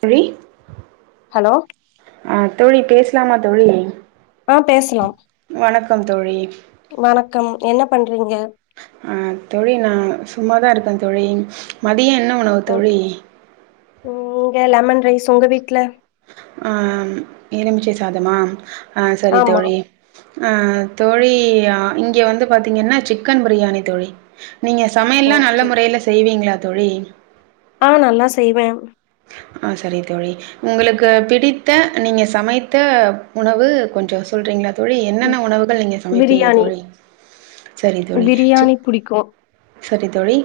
தோழி ஹலோ ஆ தோழி பேஸ்லாமா தோழி ஆ பேசலாம் வணக்கம் தோழி வணக்கம் என்ன பண்றீங்க அ தோழி நா சும்மாதா இருக்கே தோழி மதியோ என்ன உணவு தோழி ஓகே ம் இங்க லெமன் ரைஸ் உங்க வீட்ல ஆ எலுமிச்சை சாதமா ஆ சரி ஆமா தோழி ஆ தோழி இங்க வந்து பாரத்தீங்கன்னா சிக்கன் பிரியாணி தோழி நீங்க சமையல்லா நல்ல ஓகே முறைல செய்வீங்களா தோழி ஆ நல்லா செய்வே ஆ சரி தோழி உங்களுக்கு பிடித்த நீங்க சமைத்த உணவு கொஞ்ச சொல்றீங்களா தோழி என்னென்ன உணவுகள் நீங்க சமைப்பீங்க பிரியாணி தோழி செரி தோழி ச பிரியாணி புடிக்கு சரி தோழி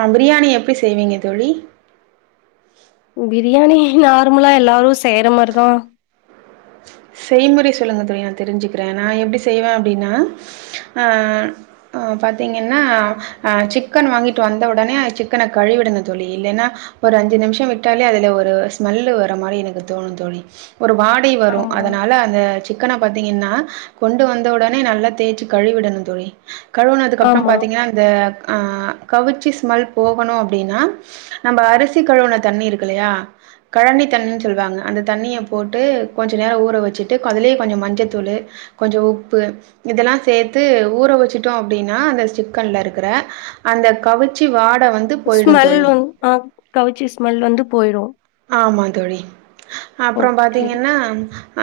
ஆ பிரியாணி எப்டி செய்வீங்க தோழி ம் பிரியாணி நார்மலா எல்லாரும் செய்யற மாரிதான் செய்முறை சொல்லுங்க தோழி நான் தெரிஞ்சுக்கிறேன் நான் எப்டி செய்வேன் அப்டின்னா ஆ அ பாத்தீங்கன்னா அ சிக்கன் வாங்கிட்டு வந்த உடனே அ சிக்கன கழிவிடுங்க தோழி இல்லன்னா ஒரு அஞ்சு நிமிஷோ விட்டாலே அதுல ஒரு ஸ்மெல்லு வர மாரி எனக்கு தோணு தோழி ஒரு வாடு எப்பி வரு ஆமா அதுனால அந்த சி சிக்கன பாத்தீங்கன்னா கொண்டு வந்த உடனே நல்லா தேய்ச்சு கழுவிடணும் தோழி கழுவுனதுக்கு அப்புறம் ஆமா பாத்தீங்கன்னா இந்த அ கவுச்சி ஸ்மெல் போகணும் அப்டின்னா நம்ம அரிசி கழவுன தண்ணி இருக்குல்லையா கழனி தண்ணின் சொல்லுவாங்க அந்த தண்ணிய போட்டு கொஞ்சோ நேரோ ஊற வெச்சுட்டு அதுலயே கொஞ்சோ மஞ்சத்தூளு கொஞ்சோ உப்பு இதெல்லா சேத்து ஊற வெச்சுட்டோ அப்டினா அந்த சிக்கன்ல இருக்கற அந்த கவுச்சி வாட வந் ஸ்மெல் வந் ஆ கவுச்சி ஸ்மெல் வந்து போயிரு ஆமா தோழி அப்புறோ ஓகே பாத்தீங்கன்னா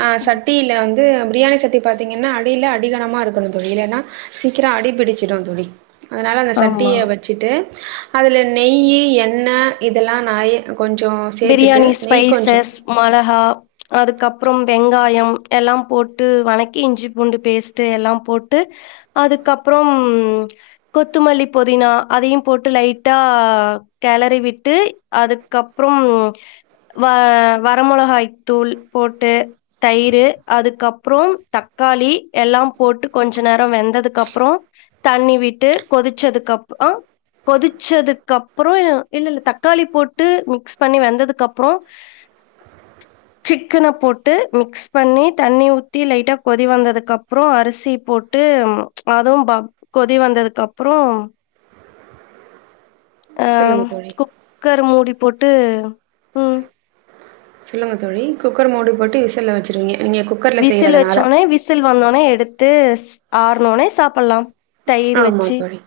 ஆ சட்டியில வந்து பிரியாணி சட்டி பாத்திங்கன்னா அடியில அடிகனமா இருக்கணு தோழி இல்லைனா சீக்கரோ அடிபிடிச்சுடு தோழி அதனால அந்த ஆமா சட்டிய வ ச்சுட்டு அதுல நெய்யி எண்ணெ இதல்லா நறிய கொஞ்சோ பிரியாணி ஸ்பைசஸ் மொளகா அதுக்கப்றம் வெங்காயம் எல்லா போட்டு வணக்கி இஞ்சி பூண்டு பேஸ்ட்டு எல்லா போட்டு அதுக்கப்றம் கொத்துமல்லி புதினா அதயு போட்டு லைட்டா கேளரி விட்டு அதுக்கப் அப்புறம் வ வர மொளகாய் தூள் போட்டு தயிரு அதுக்கப்றோம் தக்காளி எல்லா போட்டு கொஞ்ச நேர வெந்ததுக்கு அப்பறோ தண்ணி விட்டு கொதிச்சதுக்கப்றோ கொதிச்சதுக்கு அப்றோ இல்ல இல்ல தக்காளி போட்டு மிக்ஸ் பண்ணி வெந்ததுக்கப்றோ உஹ சிக்கன போட்டு மிக்ஸ் பண்ணி தண்ணி ஊத்தி லைட்டா கொதி வந்ததுக்கப்றோ அரிசி போட் டு அது ப கொதி வந்ததுக்கப்றோ அ சொல்லுங்க தோழி. குக்கர் மூடி போட்டு ம் சொல்லுங்க தோழி குக்கர் மூடி போட்டு விசில்ல வெச்சிருவீங்க நீங்க குக் விசில் வெச்சோனே விசில் வந்தோனே எடுத்து ஆற்னோனே சாப்பல்லா ஆமா தோழி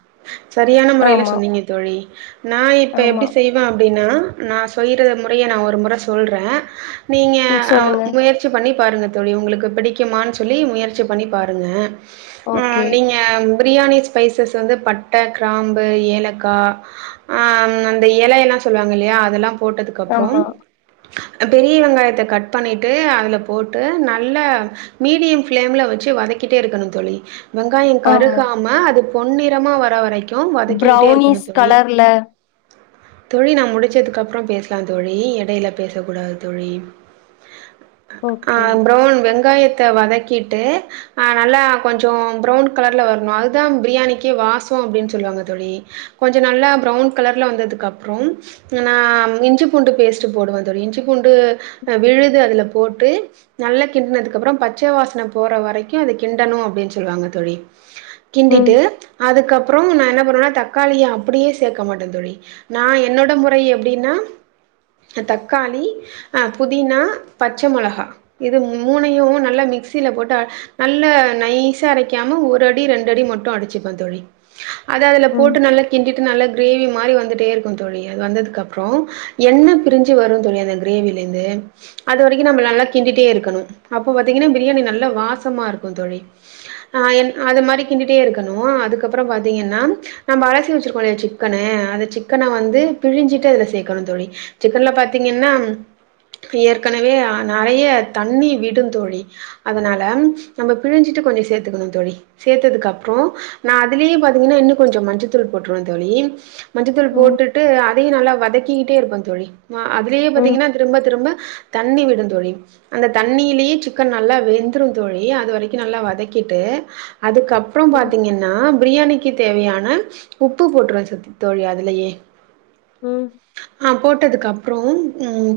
சரியான முறைல ஆமா, சொன்னீங்க தோழி நா இப்ப ஆமா. எப்டி செய் அப்டினா நா செய்ற முறைய நா ஒரு முற சொல்றே நீங்க ம் சொல்லுங்க. முயற் சி பண்ணி பாருங்க தோழி உங்களுக்கு பிடிக்குமான் சொல்லி முயற்சி பண்ணி பாருங்க ஓகே. ம் நீங்க பிரியாணி ஸ்பைசஸ் வந்து பட்ட க்ராம்பு ஏலக்கா ஆ அந்த எலயெல்லா சொல்லுவாங்க இல்லையா அதெல்லா போட்டதுக்கப்றோ ஆமா, அ பெரிய வெங்காயத்த கட் பண்ணிட்டு அதுல போட்டு நல்ல மீடியம் பிளேம்ல வெச்சு வதக்கிட்டே இருக்கணு தோழி வெங்காயோ ஆமா. கருகாம அது பொன்னிறமா வர வரைக்கு வதக்கிக்கிட்டே இருக்கணு ப்ரௌனீஸ் தோழி கலர்ல. தொழி நா முடிச்சதுக்கப்றோ பேசலா தோழி எடைல பேசக்கூடாது தோழி அ ஓகே. ப்ரௌன் வெங்காயத்த வதக் கிட்டு நல்லா கொஞ்சோ ப்ரவுன் கலர்ல வரு அதுதா பிரியாணிக்கே வாசோ அப்டின் சொல்லுவாங்க தோழி கொஞ்சோ நல்லா ப்ரௌன் கலர்ல வந்ததுக்கப்றோ நா இஞ்சி பூண்டு பேஸ்ட்டு போடுவே தோழி இஞ்சி பூண்டு் விழுது அதுல போட்டு நல்ல கிண்டனதுக்ப்பறோ பச்ச வாசன போற வரைக்கு அத கிண்டணு அப்டின் சொல்லுவாங்க தோழி ம், கிண்டிட்டு அதுக்கப்றோ நா என்ன பண்ணுவேனா தக்காளிய அப்படியே சேக்க மாட்டே தோழி நா என்னோட முறை எப்டினா தக்காளி ஆ புதினா பச்ச மொளகா இது மூனையு நல்ல மிக்சில போட்டு நல்ல நைசா அரைக்காம ஒரு ரெண்டு அடி மட்டு அடிச்சுப்ப தோழி அத அதுல ம், போட்டு நல்லா கிண்டிட்டு நல்ல கிரேவிமாரி வந்துட்டே இருக் தோழி அது வந்ததுக்கப்றோ எண்ண பிரிஞ்சு வரு தோழி அந்த கிரேவில இருந்து அது வரைக்கு நம்ம நல்லா கிண்டிட்டே இருக்கணு அப்போ பாத்தீங்கன்னா பிரியாணி நல்லா வாசமா இருக்கு தோழி ஆ என் அது மாரி கிண்டிட்டே இருக்கணு அதுக்கப்பற பாத்தீங்கன்னா நம்ம அலசி வச்சிருக்கோல்லையா சிக்கனு அந்த சிக்கன வந்து பிழிஞ்சிட்டு அதுல சேக்கணு தோழி சிக்கன்ல பாத்தீங்கன்னா ஏற்கனவே நெறய தண்ணி விடு தோழி அதனால நம்ம பிழிஞ்சிட்டு கொஞ்சோ சேத்துக்கணு தோழி சேர்த்ததுக்கு அப்ற நா அதுலயே பாத்தீங்கன்னா இன்னு கொஞ்சோ மஞ்சத்தூள் போட்ருவ தோழி மஞ்சத்தூள் ம், போட்டுட்டு அதையு நல்லா வதக்கிக்கிட்டே இருப்ப தோழி அதுலயே ம், பாத்தீங்கன்னா திரும்ப திரும்ப தண்ணி விடுந்தோழி அந்த தண்ணிலயே சிக்கன் நல்லா வெந்துரு தோழி அது வரைக்கு நல்லா வதக்கிட்டு அதுக்கப்பற ம், பாத்தீங்க நா பிரியாணிக்கு தேவையான உப்பு சி போட்ருவ தோழி அதுலயே ம் ஆ போட்டதுக்கு அப்ற ம்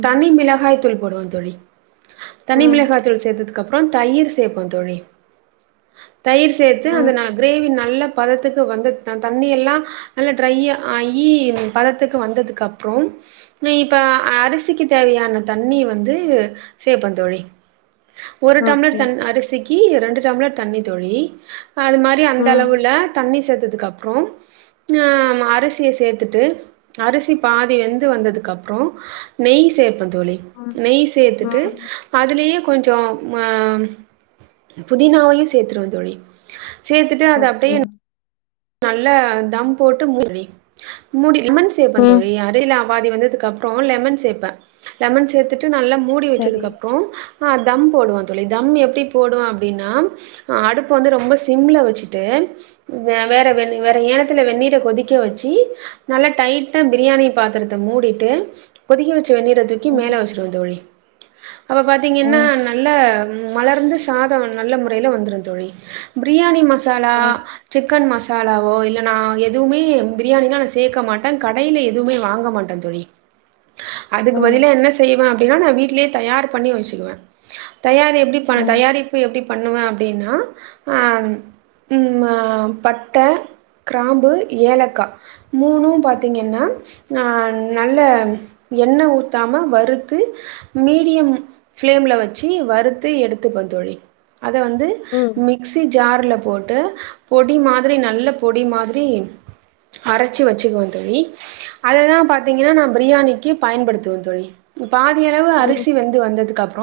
தனி மிளகாய் தூள் போடுவ தோழி தனி ம், மிளகாய் தூள் சேத்ததுக்கு அப்ற தயிர் சேப்போ தோழி தயிர் சேத்து அந்த ம். ந கிரேவி நல்ல பதத்துக்கு வந்து தண்ணியெல்லா நல்லா ட்ரை ஆயி பதத்துக்கு வந்ததுக்கு அப்ற. இப்ப அரிசிக்கு தேவையான தண்ணி வந்து சேப்ப தோழி ஒரு டம்ளர் ஓகே. தண்ணி அரிசிக்கு ரெண்டு டம்ளர் தண்ணி தோழி அது மாரி அந்த ம், அளவுல தண்ணி சேத்ததுக்கு அப்ற ஆ அரிசிய சேத்துட்டு அரிசி பாதி வெந்து வந்ததுக்கு அப்ற நெய் சேப்ப தோழி ம், நெய் சேத்துட்டு ம். அதுலயே கொஞ்சோமா புதினாவையு சேத்துருவ தோழி சேத்துட்டு அது ஓகே. அப்டியே நல்லா தம் போட்டு மூடி மூடி லெமன் சேப்ப ம். தோழி அது இல பாதி வெந்ததுக்கு அப்ற லெமன் சேப்ப லெமன் சேத்துட்டு நல்லா மூடி சரி. வச்சதுக்கப்பற தம் போடுவ தோழி தம் எப்டி போடுவ அப்டின்னா அடுப்பு வந்து ரொம்ப சிம்ள வச்சுட்டு வேற வெ வேற ஏனத்துல வெந்நீரை கொதிக்க வச்சு நல்லா டைட்டா பிரியாணி பாத்திரத்த மூடிட்டு கொதிக்க வச்ச வெண்ணீர தூ க்கி ம், மேல வச்சிருவ தோழி அப்ப பாத்தீங்கன்னா ம், நல்ல மலர்ந்து சாத நல்ல முறைல வந்துரு தோழி பிரியாணி மசாலா ம், சிக்கன் மசா மசாலாவோ இல்ல நா எதுவுமே பிரியாணில நா சேக்க மாட்ட கடைல எதுவுமே வாங்க மாட்ட தோழி அதுக்கு ம், பதிலா என்ன செய்வ அப்டின்னா நா வீட்லயே தயார் பண்ணி வச்சுக்குவ தயாரி எப்டி பண்ண ம், தயாரிப்பு எப்டி பண்ணுவ அப்டின்னா அ ம் பட்டை கிராம்பு ஏலக்கா மூணு பாத்தீங்கன்னா ஆ நல்ல எண்ணெ ஊத்தாம வறுத்து மீடியம் ஃப்ளேம்ல வச்சு வறுத்து எடுத்துப்ப தோழி அத வந்து ம், மிக்சி ஜார்ல போட்டு பொடி மாதிரி நல்ல பொடி மாதிரி அரச்சி வச்சுக்குவ தோழி அததா பாத்தீங்கன்னா நா பிரியாணிக்கு பயன்படுத்துவ தோழி பாதி அளவு ம், அரிசி வெந்து வந்ததுக்கு அப்ற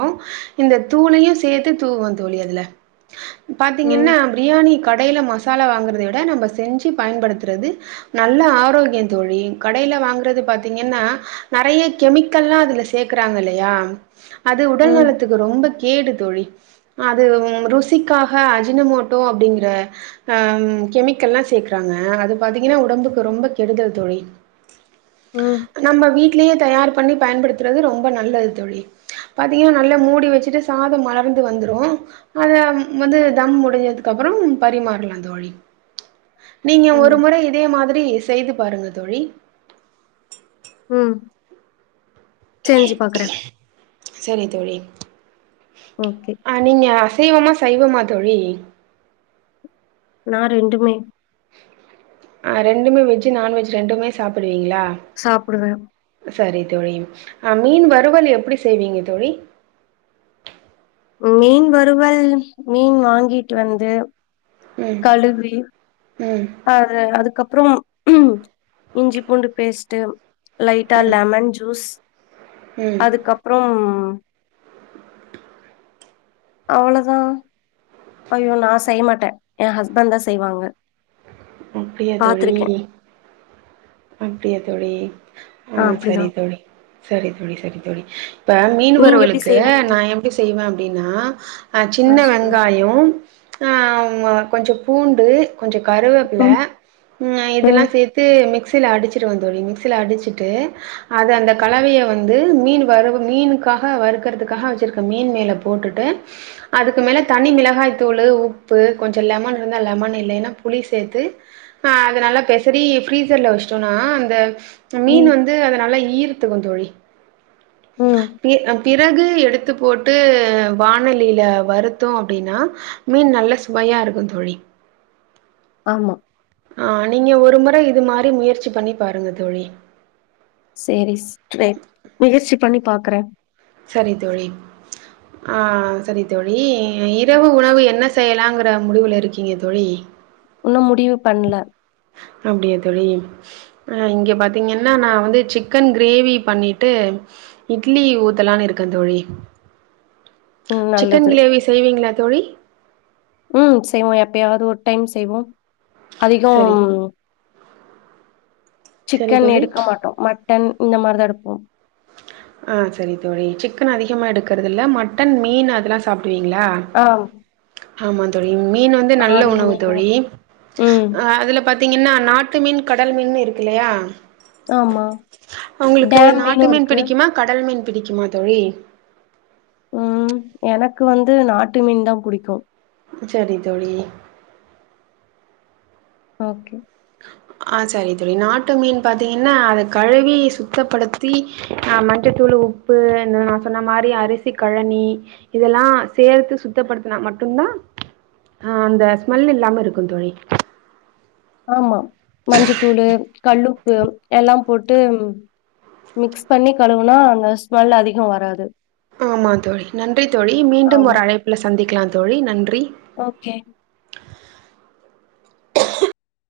இந்த தூளையு சேத்து தூவ்வ தோழி அதுல பாத்தீங்கன்னா ம், பிரியாணி கடைல மசாலா வாங்குறது விட நம்ம செஞ்சு பயன்படுத்துறது நல்ல ஆரோக்கியம் தோழி கடையில வாங்கறது பாத்தீங்கன்னா நெறைய கெமிக்கல்லா அதுல சேர்கக்குறாங்கல்லையா அது உடல் ம், நலத்துக் ரொம்ப கேடு தோழி அது ம் ருசிக்காக அஜினமோட்டோ அப்டிங்கற ஹா ம் கெமிக்கல்லா சேக்கறாங்க அது பாத்தீங்கனா உடம்புக்கு ரொம்ப கெடுதல் தோழி ம், நம்ம வீட்லயே தயார் பண்ணி பயன்படுத்துறது ரொம்ப நல்லது தோழி பாத்தீங்கன்னா நல்லா மூடி வச்சுட்டு சாதம் மலர்ந்து வந்துரு அத வந்து தம் முடிஞ்சதுக்கு அப்புறம் பரிமாறலா தோழி நீங்க ஒரு ம், முற இதே மாதிரி செய்து பாருங்க தோழி உம் செஞ்பாக்கறே சரி தோழி ஓகே ஆ நீங்க அசைவமா சைவமா தோழி நா ரெண்டுமே ஆ ரெண்டுமே வெஜ்ஜு நான்வெஜ் ரெண்டுமே சாப்டுவீங்களா சாப்டுவ சரி தோழி ஆ மீன் வறுவல் எப்டி செய்வீங்க தோழி மீன் வருவல் மீன் வாங்கிட்டு வந்து ம் ம் அது அதுக்கப்புறம் இஞ்சி பூண்டு பேஸ்ட்டு லைட்டா ம் லெமன் ஜூஸ் ம் அதுக்கப்றம் அவ்ளதா ஐயோ நா செய்ய மாட்ட என் ஹஸ்பண்ட் தா செய்வாங்க அப்டியா தோழி பாத்துருக்கே அப்டியா தோழி ஆ சரி தோழி சரி தோழி சரி தோழி இப்ப நீங்க எப்டி மீன்வறுவலுக்கு செய்வீங்க நா எப்டி செய்வ அப்டின்னா அஹ் சின்ன ஆ சொல்லுங்க வெங்காயோ ஆஹ் கொஞ்சம் பூண்டு கொஞ்சம் கருவேப்பில ம் இதல்லா ம் சேத்து மிக்சில அடிச்சிடுவ தோழி மிக்சில அடிச்சிட்டு அது அந்த கலவய வந்து மீன் வறுவ மீனுக்காக வறுக்கதுக்காக வச்சிருக்க மீன் மேல போட்டுட்டு அதுக்கு மேல தனி மிளகாய் தூளு உப்பு கொஞ்சோ லெமன் இருந்தா லெமன் இல்லைன்னா புலி சேத்து அத நல்லா பெசரி ஃப்ரீசர் ல வச்சுட்டோன அந்த மீன் ம் வந் து அத நல்லா ஈர்த்துக்கு தோழி ம் பி பிறகு எடுத்து எடுத்துப்போட்டு வானலில வருத்தோ அப்டினா மீன் நல்ல சுவையா இருக்கு தோழி ஆமா ஆஹ் நீங்க ஒரு முற இது மாதிரி முயற்சி பண்ணி பாருங்க தோழி செரி சிஸ் ட்ரைப் முயற்சி பண்ணி பாக்கறே சரி தோழி ஆஹ் சரி தோழி இரவு உணவு என்ன செய்யலாங்கிற முடிவுல இருக்கீங்க தோழி இன்னு முடிவு பண்ணல அப்டியா தோழி இங்க பாத்தீங்கன்னா நா வந்து சிக்கன் கிரேவி பண்ணிட்டு இட்லி ஊத்தலானு இருக்க தோழி உம் சிக்கன் நல்லது கிரேவி செய்வீங்களா தோழி ம் செய்வோ எப்பயாவது ஒரு டைம் செய்வோ சரி அதிகொம் சரி சிக்கன் தோழி எடுக்க மாட்டோ மட்டன் இந்த மாரிதா எடுப்போ ஆ சரி தோழி சிக்கன் அதிகமாக எடுக்கறதுல்ல மட்டன் மீன் அதெல்லா சாப்டுவீங்களா ஆம் ஆமாந் தோழி மீன் வந்து நல்ல ஆடு உணவு மீனு தோழி ம் அ அதுல பாத்தீங்கன்னா நாட்டு மீன் கடல் மீன் இருக்கு இல்லையா ஆமா உங்களுக்கு டேம் நாட் மீனு இருக்கு ஆ கடல் மீன் பிடிக்குமா தோழி ம் எனக்கு வந்து நாட்டு மீன் தா புடிக்கு சரி தோழி ஓகே ஆ சரி தோழி நாட்டு மீன் பாத்தீங்கன்னா அத கழுவி சுத்தப்படுத்தி ஆ மஞ்சத்தூள் உப்பு இந்த நா சொன்ன மாரி அரிசி கழனி இதெல்லா சேத்து சுத்தப்படுத்தனா மட்டுந்தா ஆ அந்த ஸ்மெல் இல்லாம இருக்கு தோழி ஆமா மஞ்சத்தூளு கல்லுப்பு எல்லாம் போட்டு மிக்ஸ் பண்ணி கழுவுனா அந்த ஸ்மெல் அதிக வராது ஆமா தோழி நன்றி தோழி மீண்டும் ஒரு ஆமா அழைப்பில சந்திக்கலா தோழி நன்றி ஓகே